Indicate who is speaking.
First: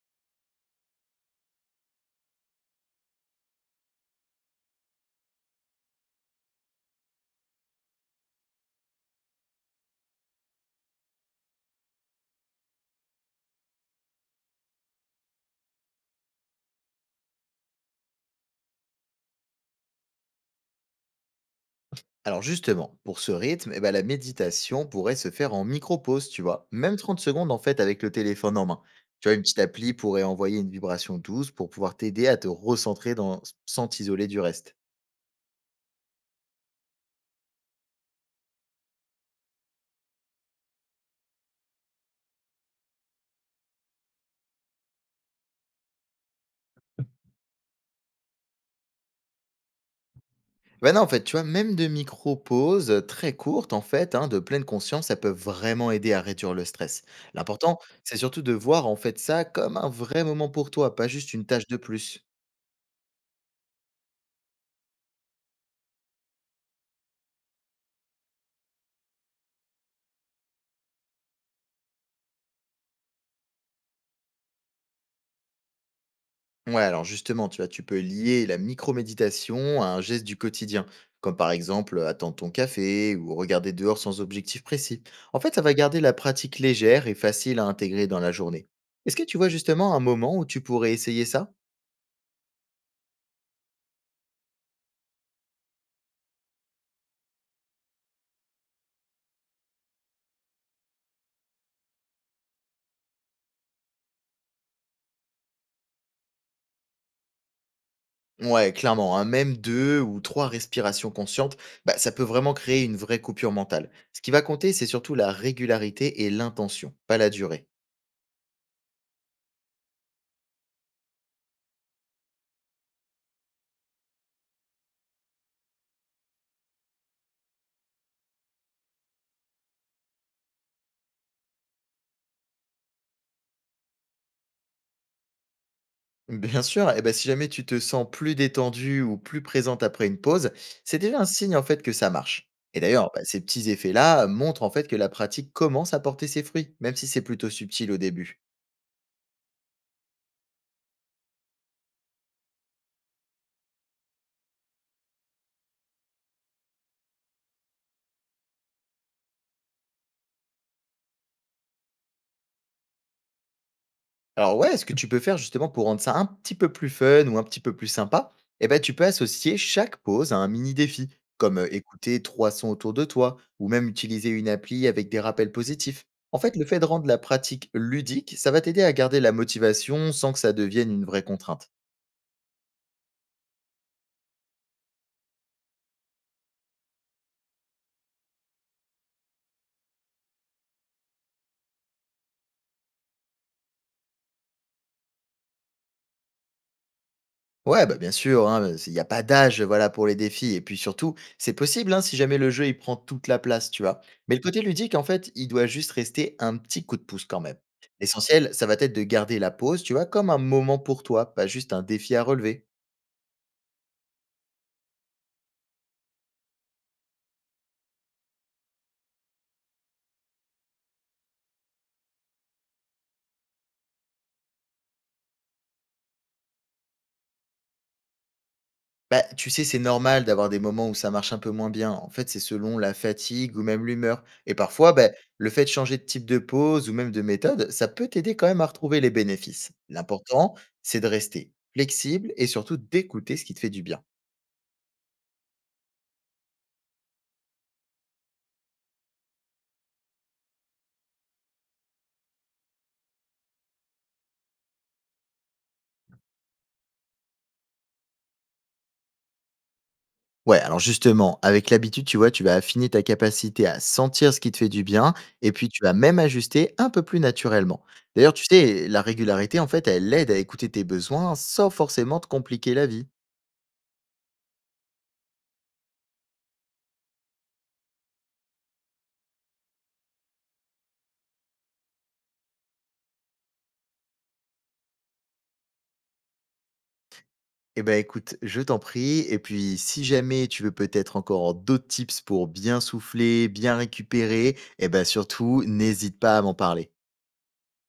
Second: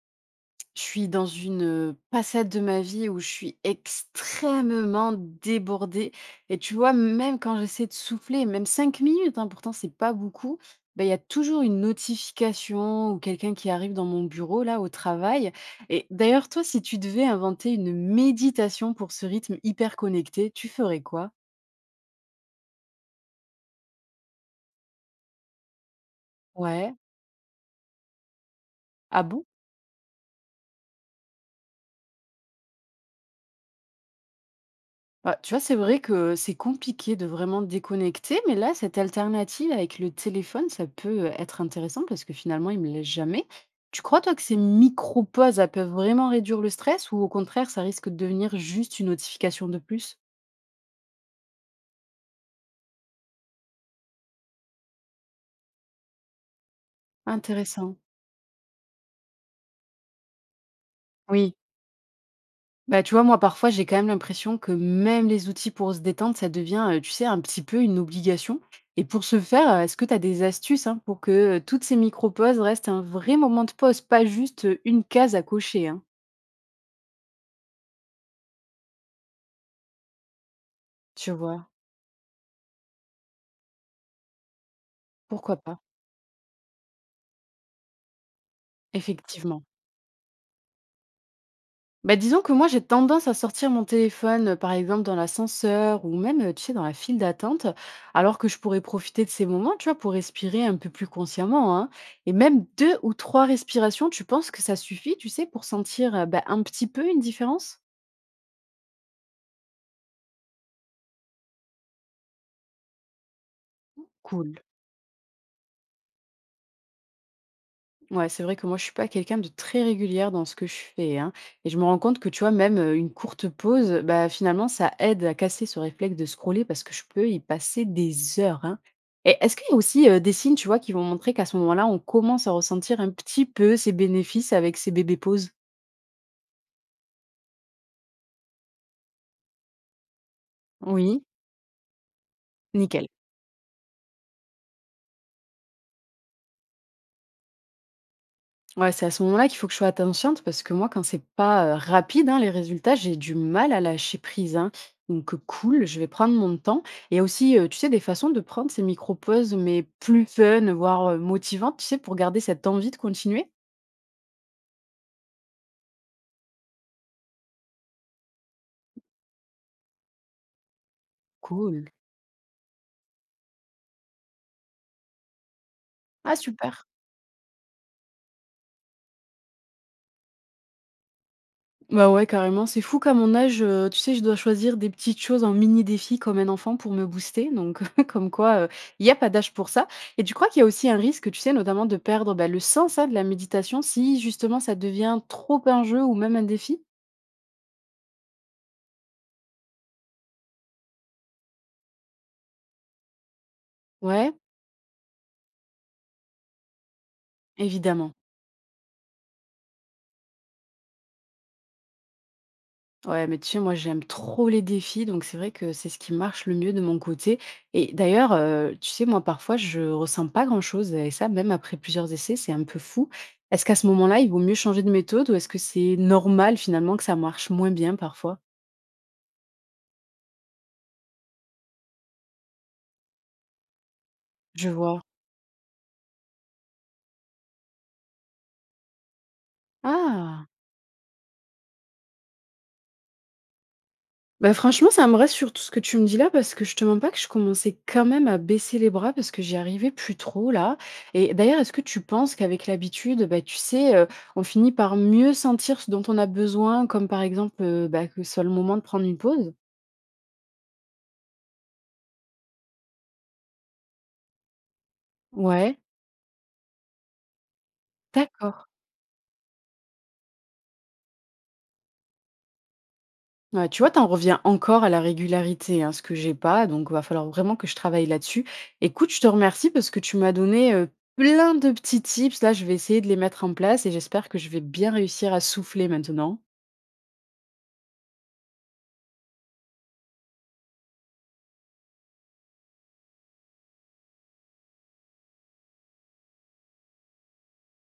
Speaker 1: Je suis dans une, passade de ma vie où je suis extrêmement débordée et tu vois, même quand j'essaie de souffler, même 5 minutes, hein, pourtant c'est pas beaucoup, bah, il y a toujours une notification ou quelqu'un qui arrive dans mon bureau là, au travail. Et d'ailleurs toi, si tu devais inventer une méditation pour ce rythme hyper connecté, tu ferais quoi?
Speaker 2: Alors justement, pour ce rythme, eh ben, la méditation pourrait se faire en micro-pause, tu vois. Même
Speaker 1: Ouais.
Speaker 2: 30 secondes en fait avec le téléphone en main.
Speaker 1: Ah
Speaker 2: Tu vois, une
Speaker 1: bon?
Speaker 2: petite appli pourrait envoyer une vibration douce pour pouvoir t'aider à te sans t'isoler du reste.
Speaker 1: Bah, tu vois, c'est vrai que c'est compliqué de vraiment déconnecter, mais là, cette alternative avec le téléphone, ça peut être intéressant parce que finalement, il me laisse jamais. Tu crois, toi, que ces micro-pauses, elles peuvent vraiment réduire le stress ou au contraire, ça risque de devenir juste une notification de plus?
Speaker 2: Ben non, en fait, tu vois, même de micro-pauses très courtes, en fait, hein, de pleine conscience, ça peut vraiment aider à réduire le stress. L'important,
Speaker 1: Intéressant.
Speaker 2: c'est surtout de voir en fait ça comme un vrai moment pour toi, pas juste une
Speaker 1: Oui.
Speaker 2: tâche de plus.
Speaker 1: Bah, tu vois, moi, parfois, j'ai quand même l'impression que même les outils pour se détendre, ça devient, tu sais, un petit peu une obligation. Et pour ce faire, est-ce que tu as des astuces hein, pour que toutes ces micro-pauses restent un vrai moment de pause, pas juste une case à cocher, hein.
Speaker 2: Ouais, alors justement, tu vois, tu peux lier la micro-méditation à un geste du quotidien,
Speaker 1: Tu
Speaker 2: comme par
Speaker 1: vois?
Speaker 2: exemple attendre ton café ou regarder dehors sans objectif précis. En fait,
Speaker 1: Pourquoi
Speaker 2: ça va
Speaker 1: pas?
Speaker 2: garder la pratique légère et facile à intégrer dans la journée. Est-ce que tu vois
Speaker 1: Effectivement.
Speaker 2: justement un moment où tu pourrais essayer ça?
Speaker 1: Bah, disons que moi, j'ai tendance à sortir mon téléphone, par exemple, dans l'ascenseur ou même, tu sais, dans la file d'attente, alors que je pourrais profiter de ces moments, tu vois, pour respirer un peu plus consciemment, hein. Et même deux ou trois respirations, tu penses que ça suffit, tu sais, pour sentir, bah, un petit peu une différence?
Speaker 2: Ouais, clairement, hein, même 2 ou 3 respirations conscientes, bah, ça peut vraiment créer une vraie coupure mentale. Ce qui va
Speaker 1: Cool.
Speaker 2: compter, c'est surtout la régularité et l'intention, pas la durée.
Speaker 1: Ouais, c'est vrai que moi, je suis pas quelqu'un de très régulière dans ce que je fais, hein. Et je me rends compte que, tu vois, même une courte pause, bah, finalement, ça aide à casser ce réflexe de scroller parce que je peux y passer des heures, hein. Et est-ce qu'il y a aussi des signes, tu vois, qui vont montrer qu'à ce moment-là, on commence à ressentir un petit peu ces bénéfices avec ces bébés pauses?
Speaker 2: Bien sûr, et ben si jamais tu te sens plus détendu ou plus présente après une pause, c'est déjà
Speaker 1: Oui.
Speaker 2: un signe en fait que ça marche. Et
Speaker 1: Nickel.
Speaker 2: d'ailleurs, bah, ces petits effets-là, montrent en fait que la pratique commence à porter ses fruits, même si c'est plutôt subtil au début.
Speaker 1: Ouais, c'est à ce moment-là qu'il faut que je sois attentionte parce que moi, quand c'est pas, rapide, hein, les résultats, j'ai du mal à lâcher prise, hein. Donc, cool, je vais prendre mon temps. Et aussi, tu sais, des façons de prendre ces micro-pauses, mais plus fun, voire, motivantes, tu sais, pour garder cette envie de continuer?
Speaker 2: Alors ouais, ce que tu peux faire justement pour rendre ça un petit peu plus fun ou un petit peu plus sympa, eh ben tu peux associer chaque pause à un mini défi, comme
Speaker 1: Cool.
Speaker 2: écouter 3 sons autour de toi, ou même utiliser une appli avec des rappels positifs.
Speaker 1: Ah
Speaker 2: En fait, le fait
Speaker 1: super!
Speaker 2: de rendre la pratique ludique, ça va t'aider à garder la motivation sans que ça devienne une vraie contrainte.
Speaker 1: Bah ouais, carrément. C'est fou qu'à mon âge, tu sais, je dois choisir des petites choses en mini défi comme un enfant pour me booster, donc comme quoi, il y a pas d'âge pour ça. Et tu crois qu'il y a aussi un risque, tu sais, notamment de perdre, bah, le sens, hein, de la méditation si justement ça devient trop un jeu ou même un défi?
Speaker 2: Ouais, bah, bien sûr, hein, il y a pas d'âge, voilà, pour les défis et puis surtout, c'est possible, hein, si jamais le jeu, il prend toute la place, tu vois?
Speaker 1: Ouais,
Speaker 2: Mais le côté ludique, en fait, il doit juste rester un petit coup de pouce quand même.
Speaker 1: évidemment.
Speaker 2: L'essentiel, ça va être de garder la pause, tu vois? Comme un moment pour toi, pas juste un défi à relever.
Speaker 1: Ouais, mais tu sais, moi, j'aime trop les défis, donc c'est vrai que c'est ce qui marche le mieux de mon côté. Et d'ailleurs, tu sais, moi, parfois, je ressens pas grand-chose, et ça, même après plusieurs essais, c'est un peu fou. Est-ce qu'à ce moment-là, il vaut mieux changer de méthode ou est-ce que c'est normal finalement que ça marche moins bien parfois?
Speaker 2: Bah, tu sais, c'est normal d'avoir des moments où ça marche un peu moins bien. En fait, c'est selon la fatigue ou même l'humeur. Et
Speaker 1: Je
Speaker 2: parfois,
Speaker 1: vois.
Speaker 2: bah, le fait de changer de type de pause ou même de méthode, ça peut t'aider quand même à retrouver les bénéfices.
Speaker 1: Ah!
Speaker 2: L'important, c'est de rester flexible et surtout d'écouter ce qui te fait du bien.
Speaker 1: Bah, franchement, ça me reste sur tout ce que tu me dis là, parce que je te mens pas que je commençais quand même à baisser les bras parce que j'y arrivais plus trop là. Et d'ailleurs, est-ce que tu penses qu'avec l'habitude, bah, tu sais, on finit par mieux sentir ce dont on a besoin, comme par exemple bah, que ce soit le moment de prendre une pause?
Speaker 2: Ouais, alors justement, avec l'habitude, tu vois, tu vas affiner ta capacité à sentir ce qui te fait du bien et puis
Speaker 1: Ouais,
Speaker 2: tu vas même ajuster un peu plus naturellement. D'ailleurs, tu
Speaker 1: d'accord.
Speaker 2: sais, la régularité, en fait, elle aide à écouter tes besoins sans forcément te compliquer la vie.
Speaker 1: Ouais, tu vois, t'en reviens encore à la régularité, hein, ce que j'ai pas, donc va falloir vraiment que je travaille là-dessus. Écoute, je te remercie parce que tu m'as donné plein de petits tips. Là, je vais essayer de les mettre en place et j'espère que je vais bien réussir à souffler maintenant.
Speaker 2: Eh ben, écoute, je t'en prie. Et puis, si jamais tu veux peut-être encore d'autres tips pour bien souffler, bien récupérer, eh ben, surtout, n'hésite pas à m'en parler.